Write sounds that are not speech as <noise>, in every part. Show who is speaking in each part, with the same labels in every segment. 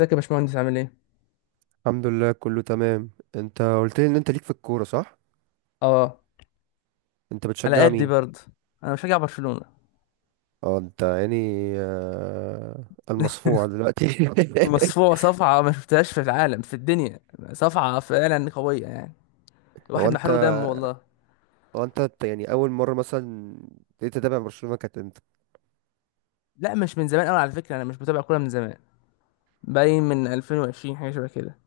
Speaker 1: ازيك يا باشمهندس عامل ايه؟
Speaker 2: الحمد لله، كله تمام. انت قلت لي ان انت ليك في الكورة، صح؟
Speaker 1: اه،
Speaker 2: انت
Speaker 1: على
Speaker 2: بتشجع
Speaker 1: قدي
Speaker 2: مين؟
Speaker 1: برضه. انا مشجع برشلونة.
Speaker 2: اه، انت يعني آه، المصفوع دلوقتي <laughs>
Speaker 1: مصفوعة صفعة ما شفتهاش في العالم في الدنيا. صفعة فعلا قوية يعني،
Speaker 2: هو
Speaker 1: الواحد
Speaker 2: انت
Speaker 1: محروق دم والله.
Speaker 2: هو انت يعني اول مرة مثلا ابتديت تتابع برشلونة كانت امتى؟
Speaker 1: لا مش من زمان قوي على فكرة، انا مش بتابع كورة من زمان. باين من 2020 حاجة شبه كده.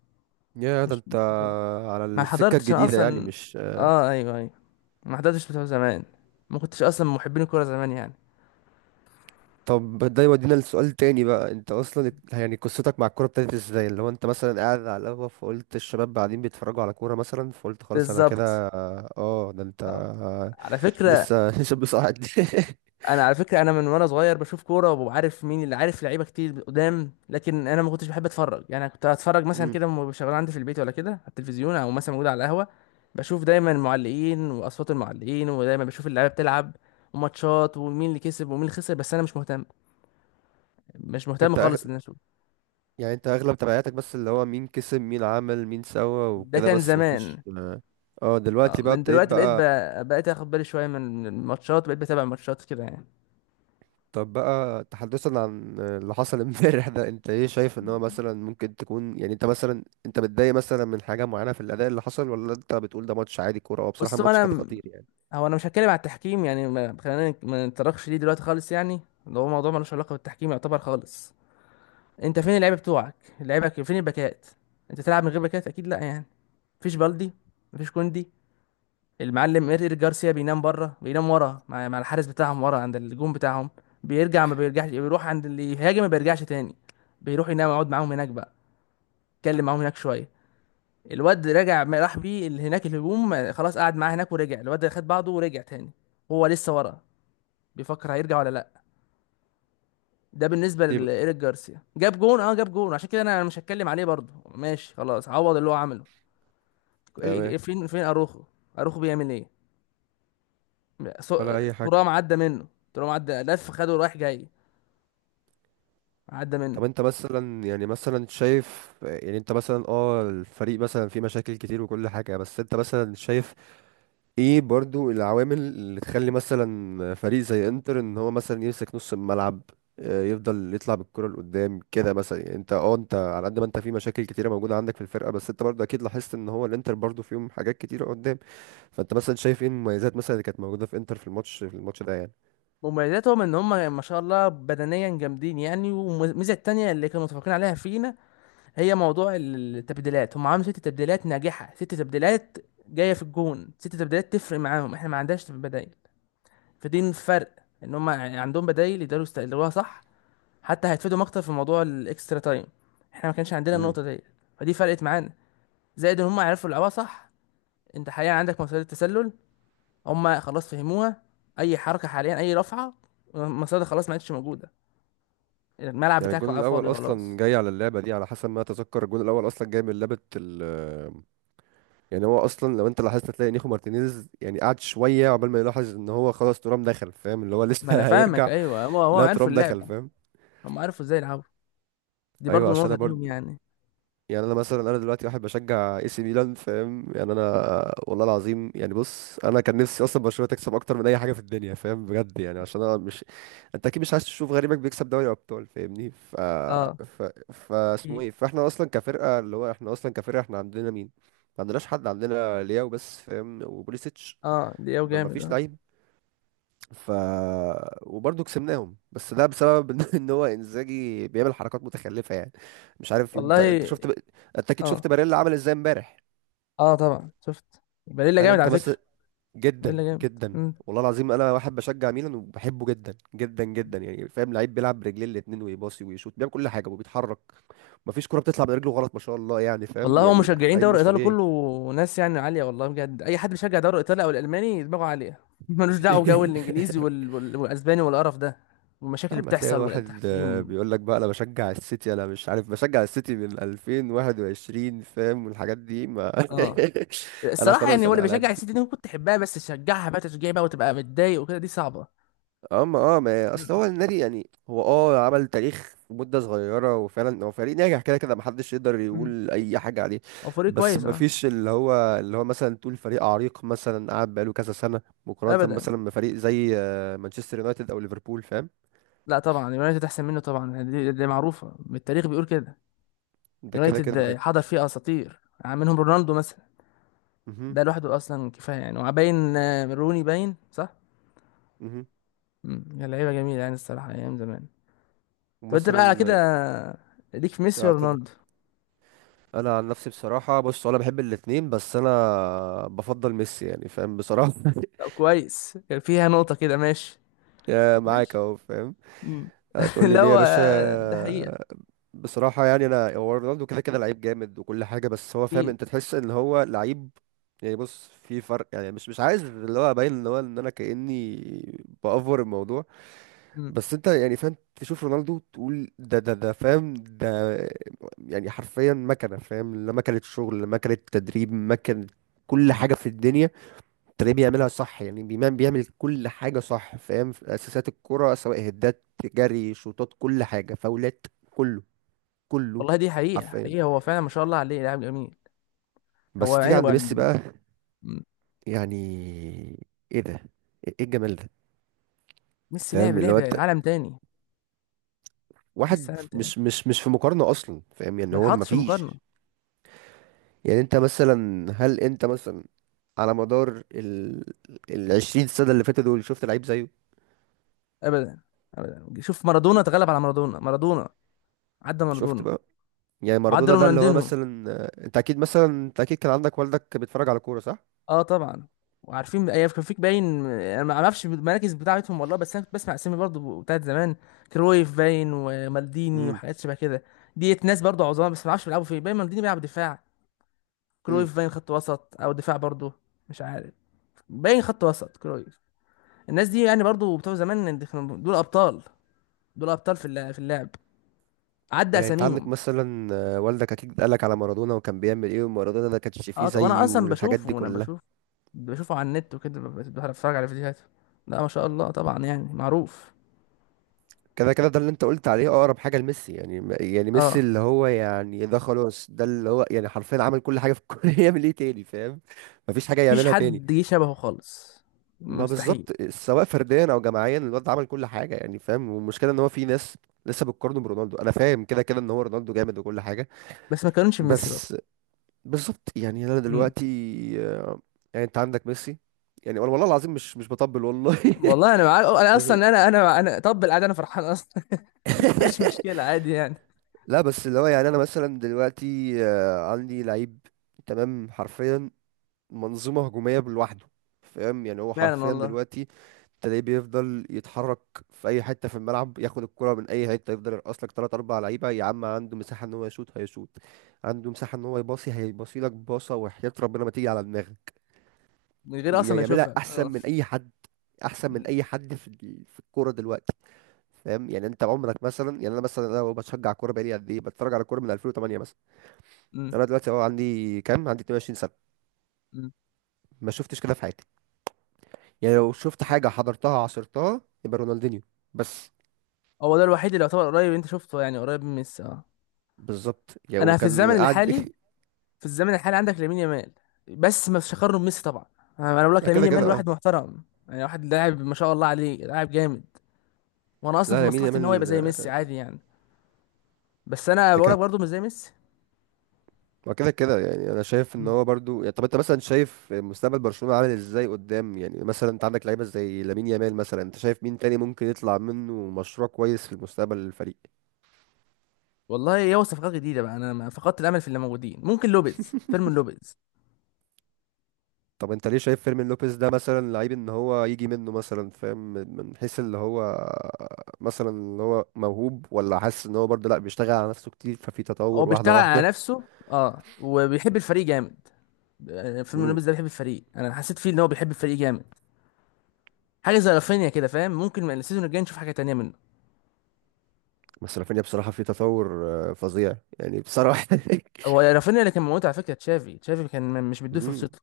Speaker 2: يا ده
Speaker 1: مش
Speaker 2: انت،
Speaker 1: مش مش
Speaker 2: على
Speaker 1: ما
Speaker 2: السكة
Speaker 1: حضرتش انا
Speaker 2: الجديدة يعني
Speaker 1: اصلا.
Speaker 2: مش...
Speaker 1: اه ايوه ايوه، ما حضرتش بتوع زمان. ما كنتش اصلا من محبين الكورة زمان يعني.
Speaker 2: طب ده يودينا لسؤال تاني بقى. انت اصلا يعني قصتك مع الكوره ابتدت ازاي؟ اللي هو انت مثلا قاعد على القهوه فقلت الشباب قاعدين بيتفرجوا على كوره مثلا، فقلت خلاص انا
Speaker 1: بالظبط.
Speaker 2: كده. اه، ده انت
Speaker 1: آه. على فكرة،
Speaker 2: لسه <laughs> شاب صاعد <laughs>
Speaker 1: انا على فكره انا من وانا صغير بشوف كوره وعارف مين اللي عارف لعيبه كتير قدام، لكن انا ما كنتش بحب اتفرج يعني. كنت اتفرج مثلا
Speaker 2: مم.
Speaker 1: كده وأنا شغال عندي في البيت، ولا كده على التلفزيون، او مثلا موجود على القهوه. بشوف دايما المعلقين واصوات المعلقين، ودايما بشوف اللعيبه بتلعب وماتشات ومين اللي كسب ومين اللي خسر، بس انا مش مهتم. مش مهتم
Speaker 2: انت أغ...
Speaker 1: خالص ان أنا اشوف.
Speaker 2: يعني انت اغلب تبعاتك، بس اللي هو مين كسب، مين عمل، مين سوى،
Speaker 1: ده
Speaker 2: وكده
Speaker 1: كان
Speaker 2: بس مفيش.
Speaker 1: زمان.
Speaker 2: اه،
Speaker 1: اه
Speaker 2: دلوقتي بقى
Speaker 1: من
Speaker 2: ابتديت
Speaker 1: دلوقتي
Speaker 2: بقى.
Speaker 1: بقيت اخد بالي شويه من من الماتشات، بقيت بتابع الماتشات كده يعني.
Speaker 2: طب بقى تحدثا عن اللي حصل <laughs> امبارح ده، انت ايه شايف؟ ان هو مثلا ممكن تكون يعني، انت مثلا انت متضايق مثلا من حاجة معينة في الأداء اللي حصل، ولا انت بتقول ده ماتش عادي؟ كورة هو بصراحة
Speaker 1: بص
Speaker 2: الماتش كان
Speaker 1: انا،
Speaker 2: خطير يعني.
Speaker 1: هو انا مش هتكلم على التحكيم يعني، ما خلينا ما نتطرقش ليه دلوقتي خالص يعني. اللي هو موضوع ملوش علاقه بالتحكيم يعتبر خالص. انت فين اللعيبه بتوعك؟ اللعيبه فين الباكات؟ انت تلعب من غير باكات؟ اكيد لا يعني. مفيش بالدي، مفيش كوندي. المعلم ايريك جارسيا بينام بره، بينام ورا مع الحارس بتاعهم ورا عند الجون بتاعهم. بيرجع ما بيرجعش، بيروح عند اللي يهاجم، ما بيرجعش تاني. بيروح ينام يقعد معاهم هناك بقى، يتكلم معاهم هناك شويه. الواد رجع ما راح بيه اللي هناك الهجوم، خلاص قعد معاه هناك ورجع الواد خد بعضه ورجع تاني. هو لسه ورا، بيفكر هيرجع ولا لا. ده بالنسبه
Speaker 2: طيب.
Speaker 1: لايريك جارسيا، جاب جون. اه جاب جون، عشان كده انا مش هتكلم عليه برضه، ماشي خلاص عوض اللي هو عمله. إيه- إيه-
Speaker 2: تمام.
Speaker 1: إيه، فين فين اروخو؟ اروخو بيعمل ايه؟ سو-
Speaker 2: ولا أي حاجة.
Speaker 1: ترام عدى منه. ترام عدى لف خده رايح جاي، عدى منه.
Speaker 2: طب انت مثلا يعني مثلا شايف، يعني انت مثلا اه الفريق مثلا فيه مشاكل كتير وكل حاجة، بس انت مثلا شايف ايه برضو العوامل اللي تخلي مثلا فريق زي انتر ان هو مثلا يمسك نص الملعب، يفضل يطلع بالكرة لقدام كده مثلا؟ يعني انت، اه، انت على قد ما انت في مشاكل كتيرة موجودة عندك في الفرقة، بس انت برضو اكيد لاحظت ان هو الانتر برضو فيهم حاجات كتيرة قدام. فانت مثلا شايف ايه المميزات مثلا اللي كانت موجودة في انتر في الماتش، في الماتش ده يعني؟
Speaker 1: مميزاتهم ان هم ما شاء الله بدنيا جامدين يعني. والميزه التانيه اللي كانوا متفقين عليها فينا هي موضوع التبديلات. هم عملوا ست تبديلات ناجحه، ست تبديلات جايه في الجون. ست تبديلات تفرق معاهم، احنا ما عندناش بدائل. فدي الفرق، ان هم عندهم بدايل يقدروا يستغلوها صح. حتى هيتفيدوا اكتر في موضوع الاكسترا تايم، احنا ما كانش عندنا
Speaker 2: امم.
Speaker 1: النقطه دي. فدي فرقت معانا. زائد ان هم عرفوا يلعبوها صح. انت حاليا عندك مصيدة التسلل، هم خلاص فهموها. اي حركه حاليا، اي رفعه، المصيدة خلاص ما عادش موجوده، الملعب
Speaker 2: يعني
Speaker 1: بتاعك
Speaker 2: الجون
Speaker 1: بقى فاضي
Speaker 2: الاول اصلا
Speaker 1: خلاص.
Speaker 2: جاي على اللعبة دي، على حسب ما اتذكر الجون الاول اصلا جاي من لعبة. يعني هو اصلا لو انت لاحظت هتلاقي نيخو مارتينيز يعني قعد شويه عقبال ما يلاحظ ان هو خلاص ترام دخل، فاهم؟ اللي هو
Speaker 1: ما انا
Speaker 2: لسه <laughs>
Speaker 1: فاهمك،
Speaker 2: هيرجع.
Speaker 1: ايوه هو هو
Speaker 2: لا،
Speaker 1: عرفوا
Speaker 2: ترام دخل،
Speaker 1: اللعبه.
Speaker 2: فاهم.
Speaker 1: هم عرفوا ازاي يلعبوا، دي
Speaker 2: ايوه،
Speaker 1: برضو
Speaker 2: عشان
Speaker 1: نقطه
Speaker 2: انا برضه،
Speaker 1: ليهم يعني.
Speaker 2: يعني انا مثلا انا دلوقتي واحد بشجع اي سي ميلان، فاهم يعني؟ انا والله العظيم يعني بص، انا كان نفسي اصلا برشلونه تكسب اكتر من اي حاجه في الدنيا، فاهم بجد يعني؟ عشان انا مش... انت اكيد مش عايز تشوف غريمك بيكسب دوري ابطال، فاهمني؟ ف
Speaker 1: اه
Speaker 2: ف فا اسمه
Speaker 1: اكيد.
Speaker 2: ايه، فاحنا اصلا كفرقه، اللي هو احنا اصلا كفرقه احنا عندنا مين؟ ما عندناش حد. عندنا لياو بس، فاهم، وبوليسيتش.
Speaker 1: اه دي او
Speaker 2: ما ما
Speaker 1: جامد
Speaker 2: فيش
Speaker 1: اه.
Speaker 2: لعيب. ف وبرضه كسبناهم، بس ده بسبب <laughs> ان هو انزاجي بيعمل حركات متخلفه يعني. مش عارف
Speaker 1: والله.
Speaker 2: انت اكيد
Speaker 1: اه،
Speaker 2: شفت باريلا عمل ازاي امبارح؟
Speaker 1: اه طبعا شفت. بليلة
Speaker 2: هل
Speaker 1: جامد
Speaker 2: انت
Speaker 1: على
Speaker 2: بس...
Speaker 1: فكره. ده
Speaker 2: جدا
Speaker 1: اللي جامد.
Speaker 2: جدا،
Speaker 1: مم.
Speaker 2: والله العظيم انا واحد بشجع ميلان وبحبه جدا جدا جدا يعني، فاهم؟ لعيب بيلعب برجليه الاتنين ويباصي ويشوط، بيعمل كل حاجه وبيتحرك. مفيش كرة بتطلع من رجله غلط، ما شاء الله يعني، فاهم
Speaker 1: والله هو
Speaker 2: يعني.
Speaker 1: مشجعين
Speaker 2: لعيب
Speaker 1: دوري
Speaker 2: مش
Speaker 1: ايطالي
Speaker 2: طبيعي.
Speaker 1: كله ناس يعني عاليه، والله بجد. اي حد بيشجع دوري ايطالي او الالماني دماغه عاليه <laughs> ملوش دعوه بجو الانجليزي
Speaker 2: <laughs>
Speaker 1: والاسباني والقرف ده والمشاكل
Speaker 2: يا
Speaker 1: اللي
Speaker 2: عم، هتلاقي
Speaker 1: بتحصل
Speaker 2: واحد
Speaker 1: والتحكيم.
Speaker 2: بيقول لك بقى انا بشجع السيتي، انا مش عارف بشجع السيتي من 2021، فاهم؟ والحاجات دي ما <laughs>
Speaker 1: اه.
Speaker 2: انا
Speaker 1: الصراحه يعني،
Speaker 2: خلاص،
Speaker 1: هو
Speaker 2: انا
Speaker 1: اللي
Speaker 2: على
Speaker 1: بيشجع
Speaker 2: قدي.
Speaker 1: السيتي دي كنت تحبها، بس تشجعها بقى تشجيع بقى وتبقى متضايق وكده، دي صعبه.
Speaker 2: اما، اه، ما اصل
Speaker 1: مم.
Speaker 2: هو النادي يعني، هو، اه، عمل تاريخ في مدة صغيرة، وفعلا هو فريق ناجح، كده كده محدش يقدر
Speaker 1: مم.
Speaker 2: يقول اي حاجة عليه.
Speaker 1: هو فريق
Speaker 2: بس
Speaker 1: كويس اه.
Speaker 2: مفيش اللي هو، اللي هو مثلا تقول فريق عريق مثلا قعد بقاله كذا سنة، مقارنة
Speaker 1: ابدا.
Speaker 2: مثلا بفريق زي مانشستر يونايتد او ليفربول، فاهم؟
Speaker 1: لا طبعا يونايتد احسن منه طبعا يعني، دي معروفه، التاريخ بيقول كده.
Speaker 2: ده كده كده
Speaker 1: يونايتد حضر فيه اساطير، منهم رونالدو مثلا.
Speaker 2: مهم.
Speaker 1: ده لوحده اصلا كفايه يعني. وباين آه، روني باين صح.
Speaker 2: مهم.
Speaker 1: مم. يا لعيبه جميله يعني، الصراحه ايام زمان. طب انت بقى
Speaker 2: ومثلا...
Speaker 1: كده، ليك في ميسي
Speaker 2: اه، اتفضل.
Speaker 1: ورونالدو؟
Speaker 2: انا عن نفسي بصراحه بص، انا بحب الاتنين، بس انا بفضل ميسي يعني، فاهم، بصراحه <laughs>
Speaker 1: طب كويس، كان فيها نقطه كده، ماشي.
Speaker 2: يا معاك
Speaker 1: ماشي.
Speaker 2: اهو، فاهم.
Speaker 1: مم.
Speaker 2: هتقول
Speaker 1: <laughs>
Speaker 2: لي
Speaker 1: لا
Speaker 2: ليه يا
Speaker 1: هو
Speaker 2: باشا؟
Speaker 1: آه، ده حقيقه.
Speaker 2: بصراحه يعني، انا، هو رونالدو كده كده لعيب جامد وكل حاجه، بس هو، فاهم،
Speaker 1: اكيد.
Speaker 2: انت تحس ان هو لعيب. يعني بص، في فرق يعني، مش عايز اللي هو ابين ان هو ان انا كاني بافور الموضوع.
Speaker 1: مم.
Speaker 2: بس انت يعني فاهم، تشوف رونالدو تقول ده ده ده، فاهم ده؟ يعني حرفيا مكنه، فاهم، لا مكنه شغل، لا مكنه تدريب، مكنه كل حاجه في الدنيا تلاقيه بيعملها صح يعني. بيعمل كل حاجه صح، فاهم؟ في اساسات الكره، سواء هدات، جري، شوطات، كل حاجه، فاولات، كله كله
Speaker 1: والله دي حقيقه
Speaker 2: حرفيا.
Speaker 1: حقيقه، هو فعلا ما شاء الله عليه لاعب جميل. هو
Speaker 2: بس تيجي
Speaker 1: يعني، هو
Speaker 2: عند ميسي
Speaker 1: يعني.
Speaker 2: بقى،
Speaker 1: مم.
Speaker 2: يعني ايه ده؟ ايه إيه الجمال ده؟
Speaker 1: ميسي لعب
Speaker 2: فاهم اللي هو
Speaker 1: لعب
Speaker 2: انت،
Speaker 1: عالم تاني. ميسي
Speaker 2: واحد
Speaker 1: عالم تاني،
Speaker 2: مش في مقارنه اصلا، فاهم يعني،
Speaker 1: ما
Speaker 2: هو
Speaker 1: تحطش في مقارنه.
Speaker 2: مفيش. يعني انت مثلا، هل انت مثلا على مدار 20 سنة اللي فاتوا دول شفت لعيب زيه؟
Speaker 1: ابدا. ابدا. شوف مارادونا، تغلب على مارادونا. مارادونا، عدى
Speaker 2: شفت
Speaker 1: مارادونا،
Speaker 2: بقى. يعني
Speaker 1: وعدى
Speaker 2: مارادونا ده اللي هو
Speaker 1: رونالدينو.
Speaker 2: مثلا انت اكيد مثلا، انت اكيد كان عندك والدك بيتفرج على كورة، صح؟
Speaker 1: اه طبعا. وعارفين ايام كان فيك باين، انا ما اعرفش المراكز بتاعتهم والله، بس انا كنت بسمع اسامي برضو بتاعت زمان. كرويف باين ومالديني
Speaker 2: امم.
Speaker 1: وحاجات شبه كده. ديت ناس برضو عظام، بس ما اعرفش بيلعبوا فين. باين مالديني بيلعب دفاع،
Speaker 2: امم.
Speaker 1: كرويف باين خط وسط او دفاع برضو، مش عارف. باين خط وسط كرويف. الناس دي يعني برضو بتوع زمان دي كانوا، دول ابطال. دول ابطال في في اللعب، عدى
Speaker 2: يعني انت عندك
Speaker 1: اساميهم.
Speaker 2: مثلا والدك اكيد قالك على مارادونا وكان بيعمل ايه، ومارادونا ده كانش فيه
Speaker 1: اه طب انا
Speaker 2: زيه،
Speaker 1: اصلا
Speaker 2: والحاجات
Speaker 1: بشوفه
Speaker 2: دي
Speaker 1: وانا بشوف،
Speaker 2: كلها.
Speaker 1: بشوفه على النت وكده، بتفرج على فيديوهاته. لا ما شاء الله طبعا يعني، معروف.
Speaker 2: كده كده ده اللي انت قلت عليه اقرب حاجة لميسي، يعني يعني ميسي
Speaker 1: اه.
Speaker 2: اللي هو يعني ده خلاص، ده اللي هو يعني حرفيا عمل كل حاجة في الكورة <laughs> يعمل ايه تاني، فاهم؟ مفيش حاجة
Speaker 1: مفيش
Speaker 2: يعملها تاني.
Speaker 1: حد جه شبهه خالص،
Speaker 2: ما
Speaker 1: مستحيل.
Speaker 2: بالظبط، سواء فرديا او جماعيا، الواد عمل كل حاجه يعني، فاهم. والمشكله ان هو في ناس لسه بتقارنه برونالدو. انا فاهم كده كده ان هو رونالدو جامد وكل حاجه،
Speaker 1: بس ما كانوش ميسي برضه.
Speaker 2: بس. بالظبط يعني، انا
Speaker 1: امم.
Speaker 2: دلوقتي آه، يعني انت عندك ميسي، يعني والله العظيم، مش بطبل والله
Speaker 1: والله انا معاك،
Speaker 2: <laughs>
Speaker 1: انا
Speaker 2: بس...
Speaker 1: اصلا انا طب العادي انا فرحان اصلا. <laughs> مش مشكله عادي يعني.
Speaker 2: لا بس اللي هو يعني انا مثلا دلوقتي عندي لعيب، تمام، حرفيا منظومة هجومية لوحده، فاهم يعني؟ هو
Speaker 1: فعلا
Speaker 2: حرفيا
Speaker 1: والله.
Speaker 2: دلوقتي تلاقيه بيفضل يتحرك في اي حته في الملعب، ياخد الكره من اي حته، يفضل يرقص لك ثلاث اربع لعيبه، يا عم! عنده مساحه ان هو يشوط، هيشوط. عنده مساحه ان هو يباصي، هيباصي لك باصه وحياه ربنا ما تيجي على دماغك.
Speaker 1: من غير اصلا ما
Speaker 2: يعملها
Speaker 1: اشوفها
Speaker 2: احسن
Speaker 1: اه.
Speaker 2: من اي حد، احسن من
Speaker 1: أمم،
Speaker 2: اي حد في في الكوره دلوقتي، فاهم؟ يعني انت عمرك مثلا، يعني انا مثلا انا بشجع كوره بقالي قد ايه، بتفرج على كوره من 2008 مثلا.
Speaker 1: أمم،
Speaker 2: انا دلوقتي اهو عندي كام؟ عندي 22 سنه.
Speaker 1: أمم.
Speaker 2: ما شفتش كده في حياتي. يعني لو شفت حاجة حضرتها عصرتها يبقى رونالدينيو، بس.
Speaker 1: هو ده الوحيد اللي يعتبر قريب انت شفته يعني، قريب من ميسي اه.
Speaker 2: بالظبط يعني،
Speaker 1: انا في
Speaker 2: وكان
Speaker 1: الزمن
Speaker 2: قاعد
Speaker 1: الحالي،
Speaker 2: <laughs>
Speaker 1: في الزمن الحالي عندك لامين يامال، بس ما فيش اقارنه بميسي طبعا. انا أنا بقول
Speaker 2: ما
Speaker 1: لك لامين
Speaker 2: كده كده،
Speaker 1: يامال
Speaker 2: اه.
Speaker 1: واحد محترم يعني، واحد لاعب ما شاء الله عليه، لاعب جامد. وانا اصلا في
Speaker 2: لا، يمين
Speaker 1: مصلحتي ان هو يبقى
Speaker 2: يامال
Speaker 1: زي ميسي عادي يعني. بس انا
Speaker 2: ده
Speaker 1: بقول لك
Speaker 2: كده،
Speaker 1: برضه مش زي ميسي.
Speaker 2: ما كده كده. يعني انا شايف ان هو برضو يعني. طب انت مثلا شايف مستقبل برشلونة عامل ازاي قدام يعني؟ مثلا انت عندك لعيبه زي لامين يامال، مثلا انت شايف مين تاني ممكن يطلع منه مشروع كويس في المستقبل للفريق؟
Speaker 1: والله يا هو، صفقات جديده بقى، انا فقدت الامل في اللي موجودين. ممكن لوبيز، فيرمين لوبيز.
Speaker 2: طب انت ليه شايف فيرمين لوبيز ده مثلا لعيب ان هو يجي منه مثلا، فاهم؟ من حيث اللي هو مثلا اللي هو موهوب، ولا حاسس ان هو برضه لا بيشتغل على نفسه كتير ففي
Speaker 1: هو
Speaker 2: تطور
Speaker 1: بيشتغل
Speaker 2: واحده
Speaker 1: على
Speaker 2: واحده؟
Speaker 1: نفسه اه، وبيحب الفريق جامد. آه، فيرمين
Speaker 2: امم.
Speaker 1: لوبيز ده بيحب الفريق، انا حسيت فيه ان هو بيحب الفريق جامد. حاجه زي رافينيا كده فاهم. ممكن من السيزون الجاي نشوف حاجه تانية منه.
Speaker 2: بس رافينيا بصراحه في تطور فظيع يعني، بصراحه <laughs>
Speaker 1: هو رافينيا اللي كان موجود على فكره، تشافي، تشافي كان مش مديه
Speaker 2: امم.
Speaker 1: فرصته.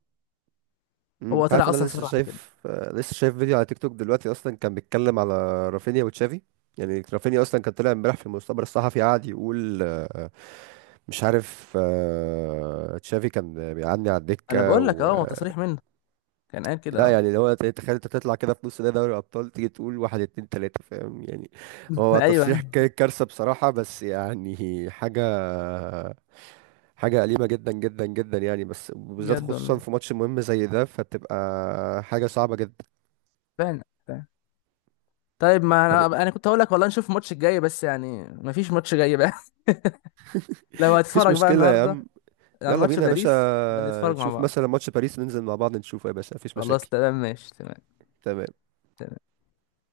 Speaker 2: مم،
Speaker 1: هو
Speaker 2: انت عارف
Speaker 1: طلع
Speaker 2: ان انا
Speaker 1: اصلا
Speaker 2: لسه
Speaker 1: صرح بكده.
Speaker 2: شايف لسه شايف فيديو على تيك توك دلوقتي اصلا كان بيتكلم على رافينيا وتشافي. يعني رافينيا اصلا كان طلع امبارح في المؤتمر الصحفي قاعد يقول مش عارف، تشافي كان بيعدي على
Speaker 1: انا
Speaker 2: الدكة.
Speaker 1: بقول لك، اه هو تصريح منه، كان قال كده
Speaker 2: لا
Speaker 1: اه.
Speaker 2: يعني، لو تخيل انت تطلع كده في نص ده دوري الابطال تيجي تقول واحد، اتنين، تلاته، فاهم يعني؟
Speaker 1: <laughs>
Speaker 2: هو
Speaker 1: ايوه.
Speaker 2: تصريح كارثه بصراحه، بس يعني حاجه، حاجه أليمه جدا جدا جدا يعني، بس بالذات
Speaker 1: بجد والله.
Speaker 2: خصوصا في ماتش مهم زي ده، فتبقى حاجه صعبه جدا.
Speaker 1: فعلا فعلا. طيب، ما
Speaker 2: طب
Speaker 1: انا انا كنت هقول لك والله نشوف الماتش الجاي، بس يعني ما فيش ماتش جاي بقى. <laughs> لو
Speaker 2: مفيش
Speaker 1: هتتفرج بقى
Speaker 2: مشكله يا
Speaker 1: النهارده
Speaker 2: عم.
Speaker 1: على
Speaker 2: يلا
Speaker 1: ماتش
Speaker 2: بينا يا باشا،
Speaker 1: باريس، بنتفرج مع
Speaker 2: نشوف
Speaker 1: بعض.
Speaker 2: مثلا ماتش باريس، ننزل مع بعض نشوفه يا باشا، مفيش
Speaker 1: خلاص
Speaker 2: مشاكل.
Speaker 1: تمام ماشي، تمام.
Speaker 2: تمام.
Speaker 1: تمام.